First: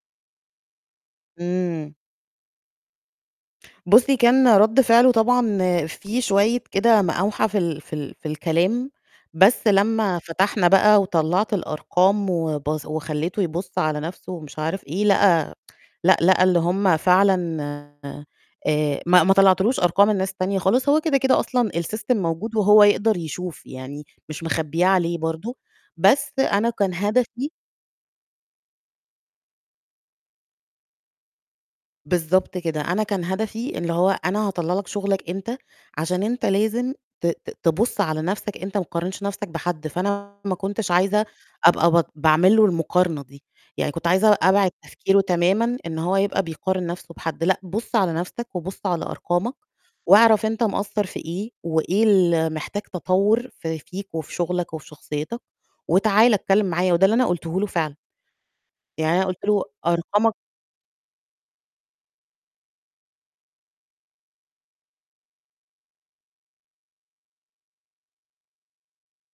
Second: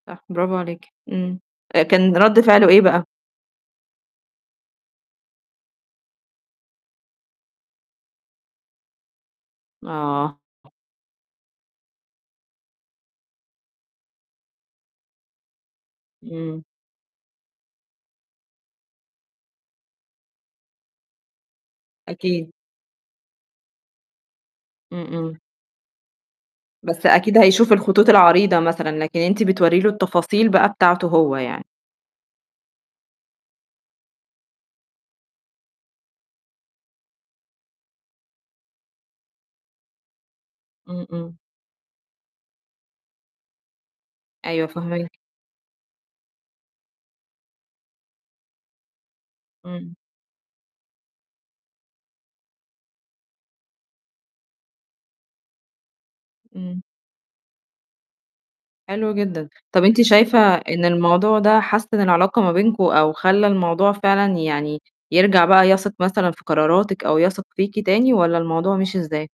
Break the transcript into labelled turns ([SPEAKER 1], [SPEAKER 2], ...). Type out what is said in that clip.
[SPEAKER 1] صح، برافو عليكِ، إمم.
[SPEAKER 2] إمم.
[SPEAKER 1] كان رَد فعله إيه بقى؟
[SPEAKER 2] بُصّي، كان رَد فعله طبعًا فيه شوية كده مقاوحة في ال في ال في الكلام، بس لمّا
[SPEAKER 1] آه.
[SPEAKER 2] فتحنا بقى وطلَّعت الأرقام وبص وخلّيته يبُص على نَفْسه ومش عارف إيه، لقى لأ، لقى اللي
[SPEAKER 1] إمم.
[SPEAKER 2] هم فعلًا آآ، ما ما طلّعتلوش أرقام الناس التانية خالص، هو كده، كده أصلًا السيستم
[SPEAKER 1] أكيد.
[SPEAKER 2] موجود وهو يقدر يشوف يعني مش مخبّياه
[SPEAKER 1] إمم،
[SPEAKER 2] عليه
[SPEAKER 1] إمم.
[SPEAKER 2] برضه، بس أنا كان
[SPEAKER 1] بس أكيد
[SPEAKER 2] هدفي
[SPEAKER 1] هيشوف الخطوط العريضة مثلًا، لكن أنتِ بتورّي له التفاصيل بقى بتاعته هو يعني.
[SPEAKER 2] بالضبط كده، أنا كان هدفي إن هو أنا هطلّع لك شُغلك أنت عشان أنت لازم ت ت تبُص على نَفْسك أنت متقارنش نَفْسك بحد، فأنا ما كنتش
[SPEAKER 1] إمم،
[SPEAKER 2] عايزة
[SPEAKER 1] إمم.
[SPEAKER 2] أبقى بط باعمل له المقارنة دي، يعني كنت عايزة
[SPEAKER 1] أيوه
[SPEAKER 2] أبعد
[SPEAKER 1] فاهماكِ.
[SPEAKER 2] تفكيره تمامًا إن هو يبقى بيقارن نَفْسه بحد، لأ بُص على نَفْسك وبُص على أرقامك
[SPEAKER 1] إمم.
[SPEAKER 2] وأعرف أنت مقصّر في إيه وإيه اللي محتاج تطوّر ف فيك وفي شُغلك وفي شخصيتك وتعال اتكلِّم
[SPEAKER 1] إمم.
[SPEAKER 2] معايا، وده اللي أنا قلته له فعلًا.
[SPEAKER 1] حلو
[SPEAKER 2] يعني أنا قُلت
[SPEAKER 1] جدًا.
[SPEAKER 2] له:
[SPEAKER 1] طَب أنتِ
[SPEAKER 2] "أرقامك"
[SPEAKER 1] شايفة إن الموضوع ده حسِّن العلاقة ما بينكم أو خلّى الموضوع فعلًا يعني يرجع بقى يثق مثلًا في قراراتِك أو يثق فيكِ تاني والّا الموضوع مِشِي إزاي؟